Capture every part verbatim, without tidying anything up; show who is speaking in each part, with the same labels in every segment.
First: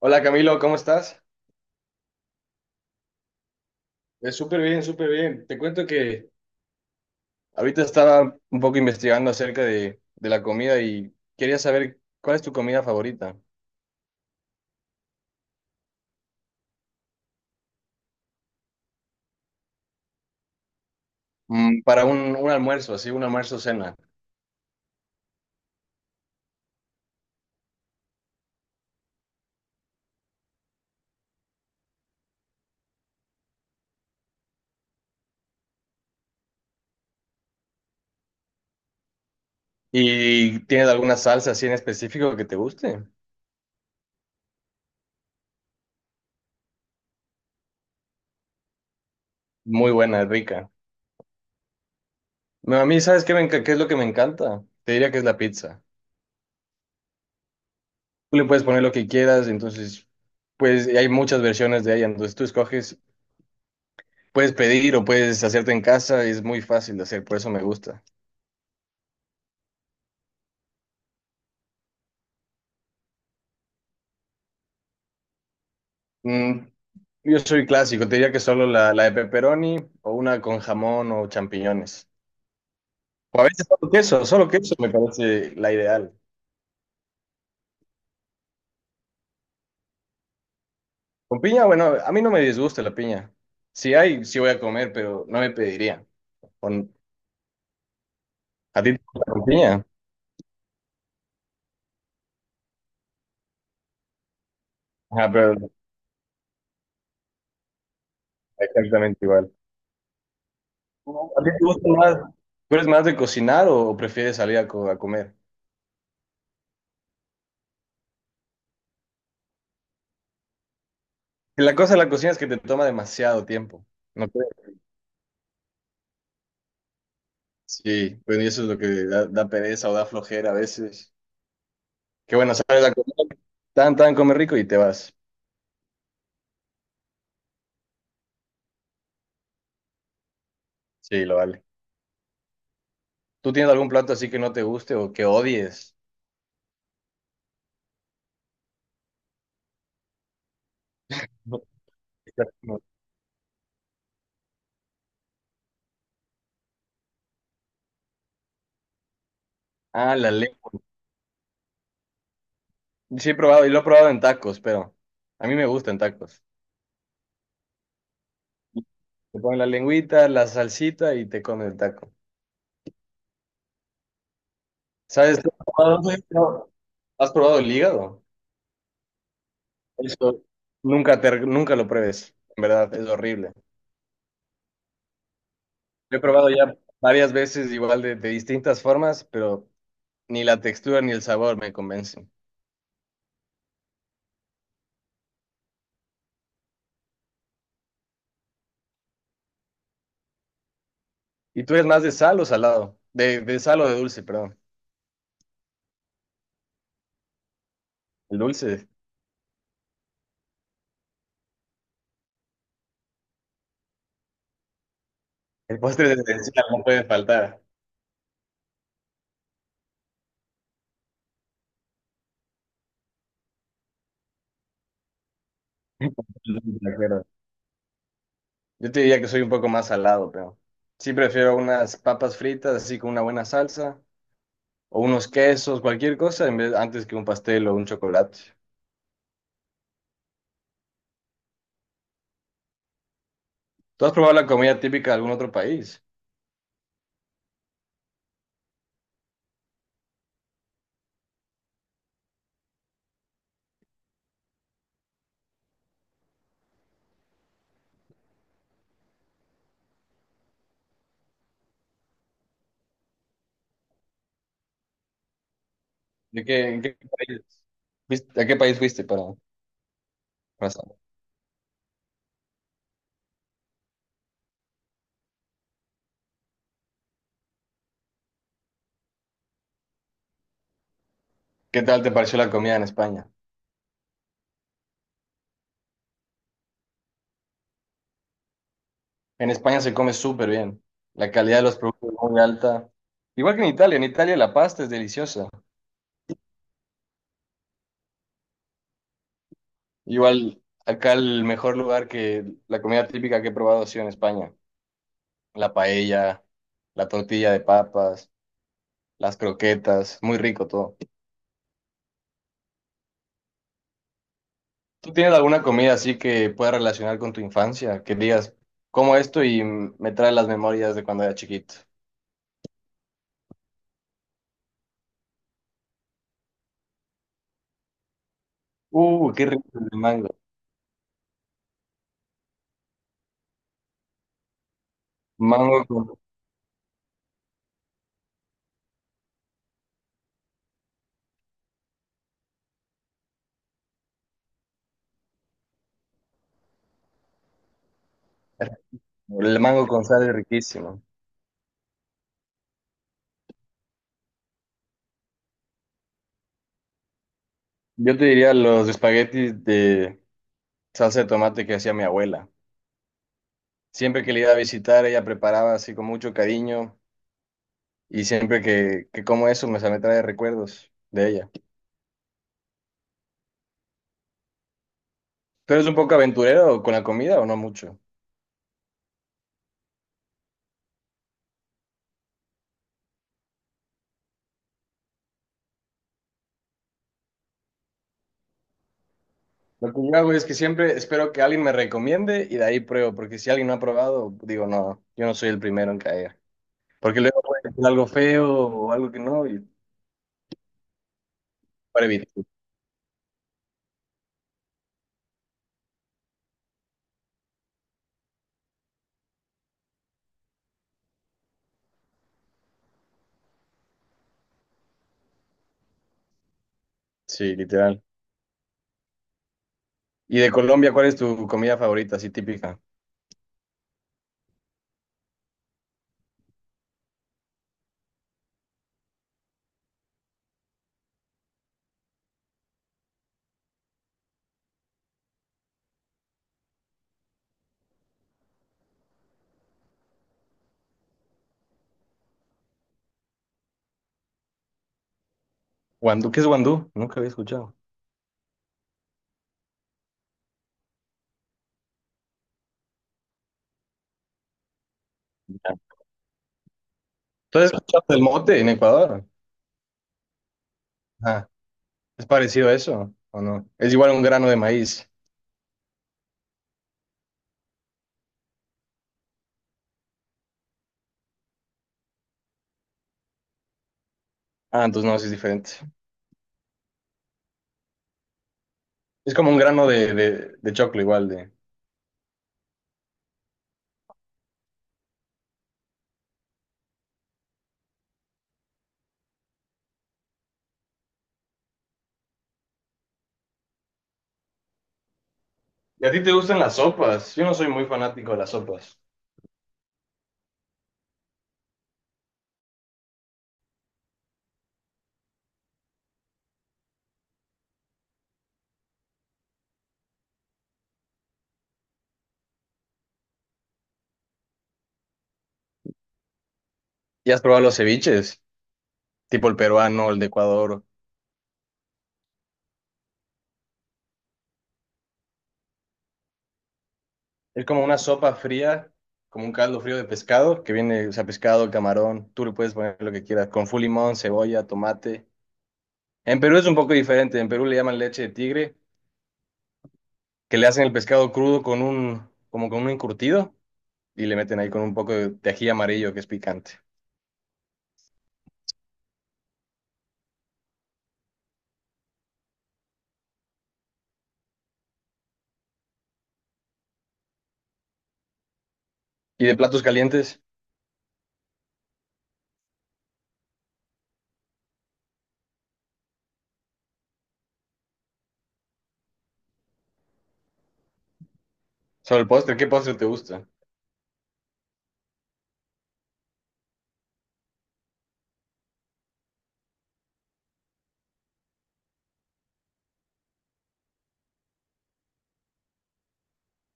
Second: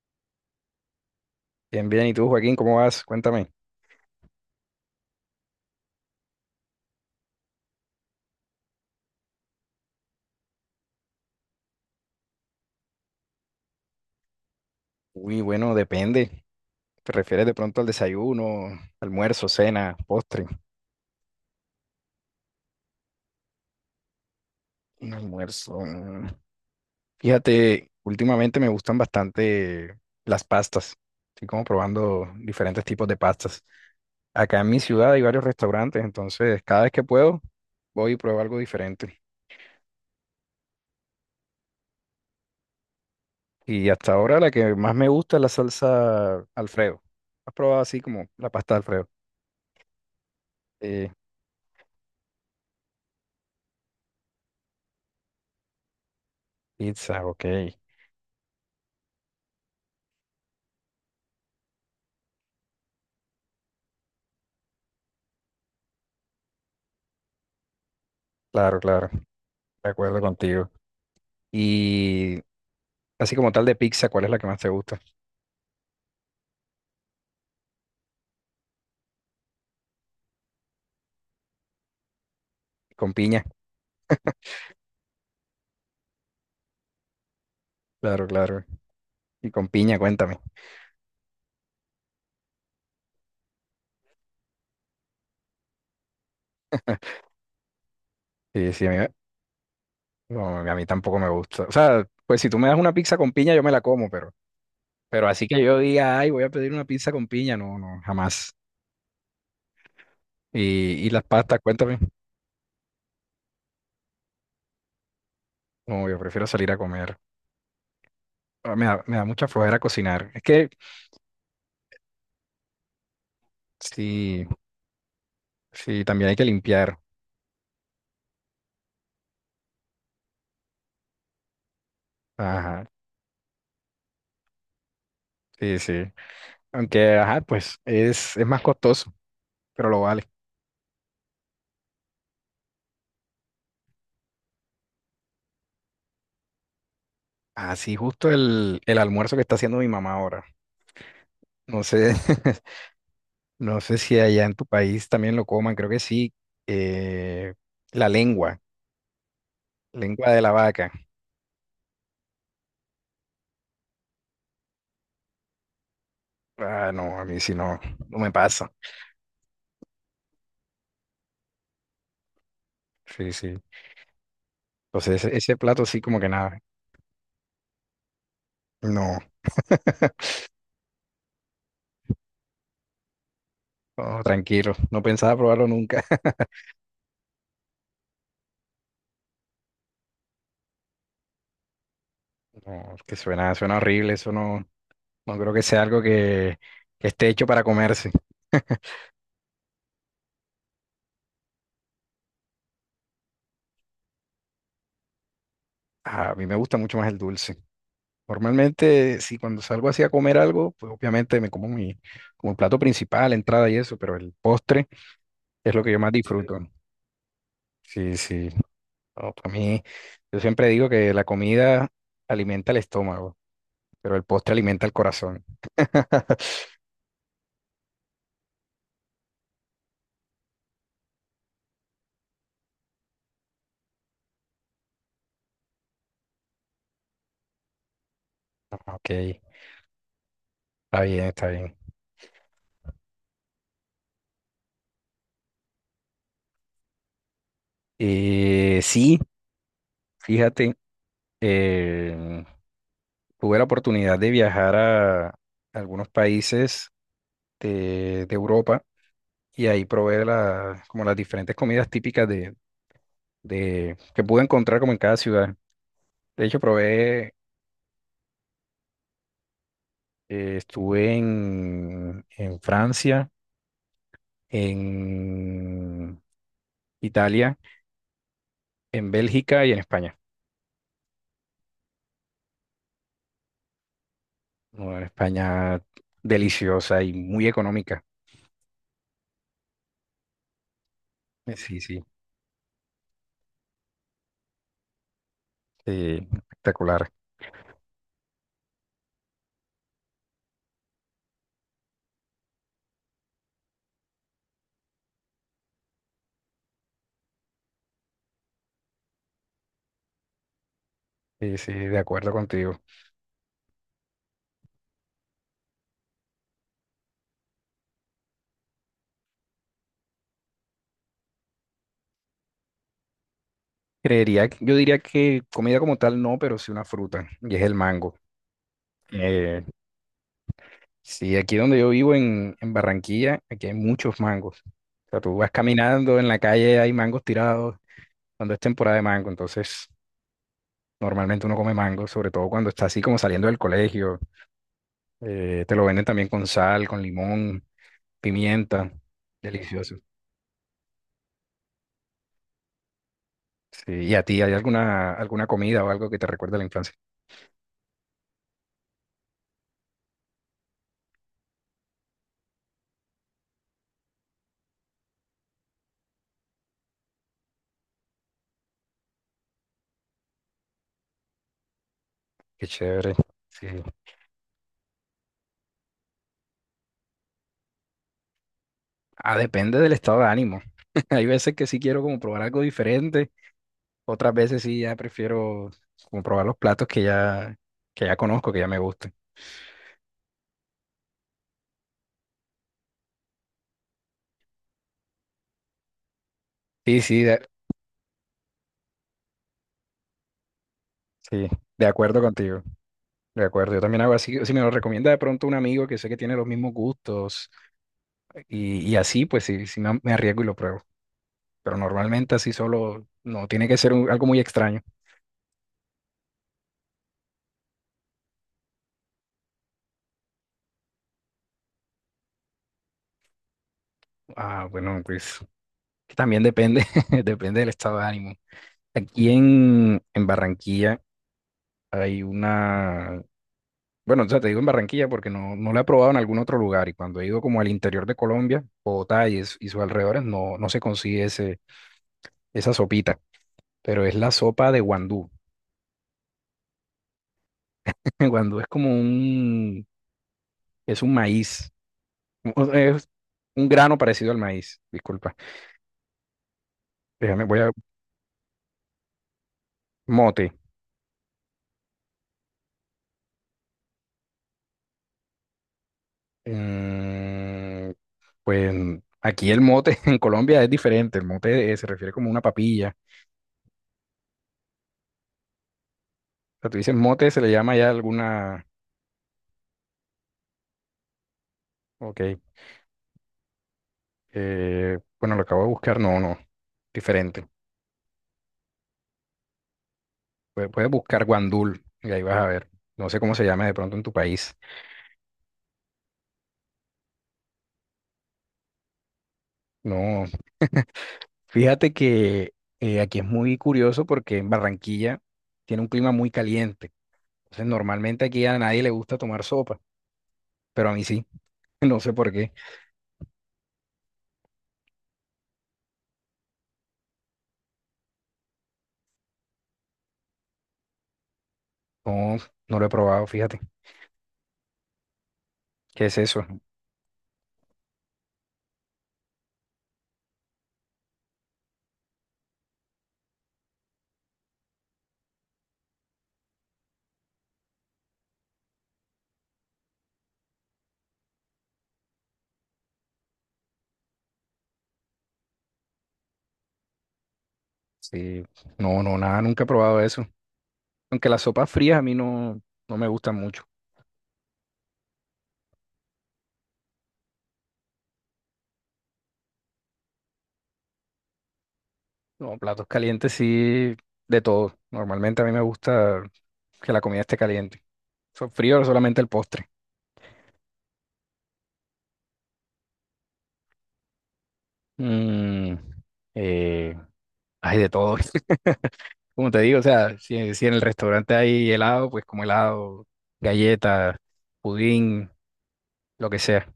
Speaker 1: Hola Camilo, ¿cómo estás?
Speaker 2: Bien, bien. ¿Y tú, Joaquín, cómo vas? Cuéntame.
Speaker 1: Eh, súper bien, súper bien. Te cuento que ahorita estaba un poco investigando acerca de, de la comida y quería saber cuál es tu comida favorita.
Speaker 2: Uy, bueno, depende. ¿Te refieres de pronto al desayuno, almuerzo, cena, postre?
Speaker 1: Mm, para un, un almuerzo, así, un almuerzo cena.
Speaker 2: Un almuerzo. mm. Fíjate, últimamente me gustan bastante las pastas. Estoy como probando diferentes tipos de pastas. Acá en mi ciudad hay varios restaurantes, entonces cada vez que puedo voy y pruebo algo diferente.
Speaker 1: ¿Y tienes alguna salsa así en específico que te guste?
Speaker 2: Y hasta ahora la que más me gusta es la salsa Alfredo. ¿Has probado así como la pasta Alfredo?
Speaker 1: Muy buena, rica.
Speaker 2: Sí,
Speaker 1: No, a mí, ¿sabes qué, me enca- qué es lo que me encanta? Te diría que es la pizza.
Speaker 2: pizza, ok.
Speaker 1: Tú le puedes poner lo que quieras, entonces, pues y hay muchas versiones de ella, entonces tú escoges, puedes pedir o puedes hacerte en casa, es muy fácil de hacer, por eso me gusta.
Speaker 2: Claro, claro, de acuerdo contigo. Y así como tal de pizza, ¿cuál es la que más te gusta?
Speaker 1: Mm, yo soy clásico, te diría que solo la, la de pepperoni o una con jamón o champiñones.
Speaker 2: Con
Speaker 1: O
Speaker 2: piña,
Speaker 1: a veces solo queso, solo queso me parece la ideal.
Speaker 2: claro, claro. Y con piña, cuéntame.
Speaker 1: Con piña, bueno, a mí no me disgusta la piña. Si hay, sí voy a comer, pero no me pediría. Con-
Speaker 2: Sí,
Speaker 1: ¿a
Speaker 2: sí, a
Speaker 1: ti
Speaker 2: mí,
Speaker 1: te
Speaker 2: me-
Speaker 1: gusta con piña?
Speaker 2: no, a mí tampoco me gusta. O sea, pues si tú me das una pizza con piña, yo me la como, pero, pero
Speaker 1: Ah,
Speaker 2: así que
Speaker 1: pero
Speaker 2: yo diga, ay, voy a pedir una pizza con piña, no, no, jamás.
Speaker 1: exactamente igual.
Speaker 2: Y, y las
Speaker 1: ¿A ti
Speaker 2: pastas,
Speaker 1: te gusta
Speaker 2: cuéntame.
Speaker 1: más? ¿Tú eres más de cocinar o prefieres salir a, co- a comer?
Speaker 2: Como yo prefiero salir a comer. Ah, Me da, me da mucha flojera cocinar. Es que
Speaker 1: La cosa de la cocina es que te toma demasiado tiempo, ¿no
Speaker 2: sí,
Speaker 1: crees?
Speaker 2: sí, también hay que limpiar.
Speaker 1: Sí, pues y eso es lo que da, da pereza o da flojera a veces. Qué bueno, sales
Speaker 2: Ajá,
Speaker 1: a comer, tan, tan, comer rico y te vas.
Speaker 2: sí, sí. Aunque, ajá, pues es, es más costoso, pero lo vale.
Speaker 1: Sí, lo vale. ¿Tú tienes algún plato así que no te guste o que odies?
Speaker 2: Así justo el, el almuerzo que está haciendo mi mamá ahora.
Speaker 1: No.
Speaker 2: No sé, no sé si allá en tu país también lo coman, creo que sí. Eh, la lengua,
Speaker 1: Ah,
Speaker 2: lengua
Speaker 1: la
Speaker 2: de la
Speaker 1: lengua.
Speaker 2: vaca.
Speaker 1: Sí, he probado, y lo he probado en tacos, pero a mí me gustan en tacos.
Speaker 2: Ah, no, a mí sí no, no me pasa.
Speaker 1: Te ponen la lengüita, la salsita y te comen el taco.
Speaker 2: Sí, sí. Entonces ese,
Speaker 1: ¿Sabes? ¿Has
Speaker 2: ese plato sí
Speaker 1: probado,
Speaker 2: como que nada.
Speaker 1: no, ¿has probado el hígado?
Speaker 2: No,
Speaker 1: Eso nunca, te- nunca lo pruebes, en verdad, es horrible.
Speaker 2: no, tranquilo, no pensaba probarlo nunca.
Speaker 1: Lo he probado ya varias veces, igual de, de distintas formas, pero ni la textura ni el sabor me convencen.
Speaker 2: No, es que suena, suena horrible, eso no, no creo que sea algo que, que esté hecho para comerse.
Speaker 1: ¿Y tú eres más de sal o salado? De, de sal o de dulce, perdón.
Speaker 2: A mí me gusta mucho más el dulce.
Speaker 1: El dulce.
Speaker 2: Normalmente, si cuando salgo así a comer algo, pues obviamente me como mi, como el plato principal, entrada y eso, pero el postre es
Speaker 1: El
Speaker 2: lo que yo
Speaker 1: postre
Speaker 2: más
Speaker 1: de
Speaker 2: disfruto.
Speaker 1: encina no puede faltar.
Speaker 2: Sí, sí. No, para mí, yo siempre digo que la comida alimenta el estómago, pero el postre alimenta el corazón.
Speaker 1: De acuerdo. Yo te diría que soy un poco más salado, pero sí prefiero unas papas fritas así con una buena salsa o unos quesos, cualquier cosa, en vez, antes que un pastel o un chocolate.
Speaker 2: Ok, está bien, está bien.
Speaker 1: ¿Tú has probado la comida típica de algún otro país?
Speaker 2: Eh, sí, fíjate, eh, tuve la oportunidad de viajar a algunos países de, de Europa y ahí probé la- como las diferentes comidas típicas de, de- que pude encontrar como en cada ciudad.
Speaker 1: ¿De
Speaker 2: De hecho,
Speaker 1: qué, en qué
Speaker 2: probé,
Speaker 1: país fuiste, a qué país fuiste para,
Speaker 2: eh,
Speaker 1: para saber?
Speaker 2: estuve en, en Francia, en Italia, en Bélgica y en España.
Speaker 1: ¿Qué tal te pareció la comida en España?
Speaker 2: Bueno, en España deliciosa y muy económica.
Speaker 1: En España se come súper bien. La
Speaker 2: Sí,
Speaker 1: calidad de los
Speaker 2: sí, sí,
Speaker 1: productos es muy alta. Igual que en Italia. En Italia la pasta es deliciosa.
Speaker 2: eh, espectacular.
Speaker 1: Igual acá el mejor lugar que la comida típica que he probado ha sido en España. La paella, la tortilla de papas, las croquetas. Muy rico todo.
Speaker 2: Sí, sí, de acuerdo contigo.
Speaker 1: ¿Tú tienes alguna comida así que puedas relacionar con tu infancia? Que digas, como esto y me trae las memorias de cuando era chiquito.
Speaker 2: Creería, que- yo diría que comida como tal no, pero sí una fruta, y es el mango.
Speaker 1: Uh, qué
Speaker 2: Eh,
Speaker 1: rico el mango.
Speaker 2: sí, aquí donde yo vivo en, en Barranquilla, aquí hay muchos mangos. O sea, tú vas
Speaker 1: Mango con,
Speaker 2: caminando en la calle, hay mangos tirados, cuando es temporada de mango, entonces normalmente uno come mango, sobre todo cuando está así como saliendo del colegio. Eh, te lo venden también con sal, con limón, pimienta,
Speaker 1: el mango
Speaker 2: delicioso.
Speaker 1: con sal es riquísimo.
Speaker 2: Sí, ¿y a ti hay alguna, alguna comida o algo que te recuerde a la infancia?
Speaker 1: Yo te diría los espaguetis de salsa de tomate que hacía mi abuela. Siempre que le iba a visitar, ella preparaba así con mucho cariño y siempre que, que como eso me, me trae recuerdos de ella.
Speaker 2: Qué chévere. Sí.
Speaker 1: ¿Tú eres un poco aventurero con la comida o no mucho?
Speaker 2: Ah, depende del estado de ánimo. Hay veces que sí quiero como probar algo diferente, otras veces sí ya prefiero como probar los platos que ya, que ya conozco, que ya me gustan.
Speaker 1: Lo que yo hago es que siempre espero que alguien me recomiende y de ahí pruebo, porque si alguien no ha probado, digo, no, yo no soy el primero en caer.
Speaker 2: Sí,
Speaker 1: Porque
Speaker 2: sí,
Speaker 1: luego
Speaker 2: de,
Speaker 1: puede ser algo feo o algo que no, y
Speaker 2: sí, de
Speaker 1: para
Speaker 2: acuerdo
Speaker 1: evitar.
Speaker 2: contigo, de acuerdo. Yo también hago así, si me lo recomienda de pronto un amigo que sé que tiene los mismos gustos y, y así, pues sí, sí me, me arriesgo y lo pruebo. Pero normalmente así solo, no, tiene que ser un- algo muy extraño.
Speaker 1: Sí, literal. ¿Y de Colombia, cuál es tu comida favorita, así típica?
Speaker 2: Ah, bueno, pues también depende, depende del estado de ánimo. Aquí en, en Barranquilla. Hay una, bueno, o sea, te digo en Barranquilla porque no, no la he probado en algún otro lugar y cuando he ido como al interior de Colombia, Bogotá y, es- y sus alrededores, no, no se consigue ese, esa sopita, pero es la sopa de guandú.
Speaker 1: Guandú, ¿qué es guandú? Nunca había escuchado.
Speaker 2: Guandú es como un, es un maíz, o es un grano parecido al maíz, disculpa. Déjame, voy a,
Speaker 1: Entonces, ¿escuchaste el mote en Ecuador?
Speaker 2: mote.
Speaker 1: Ah, ¿es parecido a eso o no? Es igual un grano de maíz.
Speaker 2: Mm, pues aquí el mote en Colombia es diferente, el mote eh, se refiere como una papilla.
Speaker 1: Ah, entonces no, sí es diferente.
Speaker 2: O sea, tú dices mote, se le llama ya alguna...
Speaker 1: Es como un grano de, de, de choclo igual de...
Speaker 2: Ok. Eh, bueno, lo acabo de buscar, no, no, diferente. Puedes, puedes buscar guandul y ahí vas a ver. No sé cómo se llama de pronto en tu país.
Speaker 1: ¿Y a ti te gustan las sopas? Yo no soy muy fanático de las sopas.
Speaker 2: No, fíjate que eh, aquí es muy curioso porque en Barranquilla tiene un clima muy caliente. Entonces, normalmente aquí a nadie le gusta tomar sopa, pero a mí sí. No sé por qué.
Speaker 1: ¿Y has probado los ceviches? Tipo el peruano, el de Ecuador.
Speaker 2: No, no lo he probado, fíjate. ¿Qué es eso?
Speaker 1: Es como una sopa fría, como un caldo frío de pescado, que viene, o sea, pescado, camarón, tú le puedes poner lo que quieras, con full limón, cebolla, tomate. En Perú es un poco diferente, en Perú le llaman leche de tigre, que le hacen el pescado crudo con un, como con un encurtido y le meten ahí con un poco de de ají amarillo que es picante.
Speaker 2: Sí, no, no, nada, nunca he probado eso. Aunque las sopas frías a mí no, no me gustan mucho.
Speaker 1: Y de platos calientes,
Speaker 2: No, platos calientes sí, de todo. Normalmente a mí me gusta que la comida esté caliente. So- Frío solamente el postre.
Speaker 1: sobre el postre, ¿qué postre te gusta?
Speaker 2: Mm, eh, hay de todo. Como te digo, o sea, si, si en el restaurante hay helado, pues como helado, galleta, pudín, lo que sea.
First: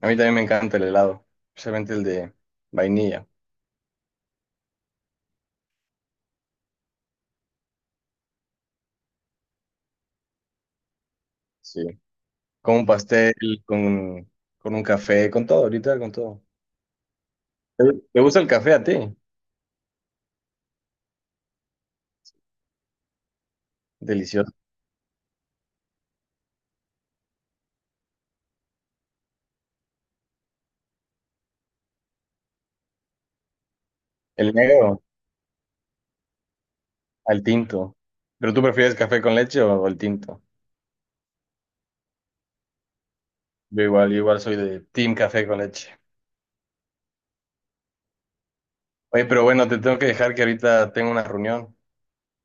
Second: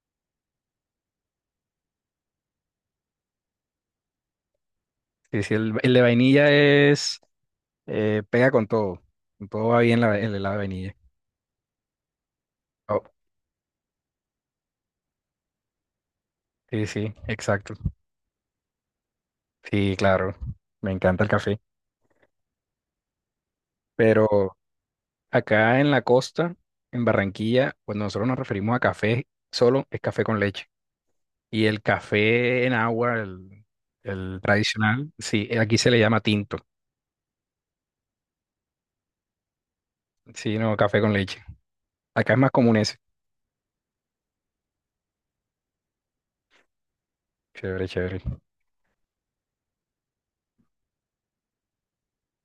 Speaker 1: A mí también me encanta el helado, especialmente el de vainilla,
Speaker 2: Y si el, el de vainilla es, eh, pega con todo. Con todo va bien la- el helado de vainilla.
Speaker 1: sí. Con un
Speaker 2: Oh,
Speaker 1: pastel, con, con un café, con todo, ahorita con todo.
Speaker 2: sí, sí, exacto.
Speaker 1: ¿Te te gusta el café a ti?
Speaker 2: Sí, claro. Me encanta el café. Pero
Speaker 1: Delicioso.
Speaker 2: acá en la costa, en Barranquilla, cuando nosotros nos referimos a café, solo es café con leche. Y el café en agua, el, el
Speaker 1: El negro
Speaker 2: tradicional, sí, eh, aquí se le llama tinto.
Speaker 1: al tinto. ¿Pero tú prefieres café con leche o el tinto?
Speaker 2: Sí, no, café con leche. Acá es más común ese.
Speaker 1: Yo igual, yo igual soy de team café con leche.
Speaker 2: Chévere, chévere.
Speaker 1: Oye, pero bueno, te tengo que dejar que ahorita tengo una reunión.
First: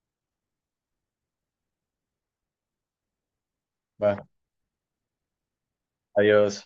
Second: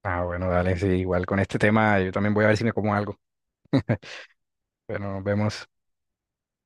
Speaker 2: Ah, bueno, dale, sí, igual con este tema yo también voy a ver si me como algo.
Speaker 1: Va.
Speaker 2: Bueno, nos vemos.
Speaker 1: Adiós.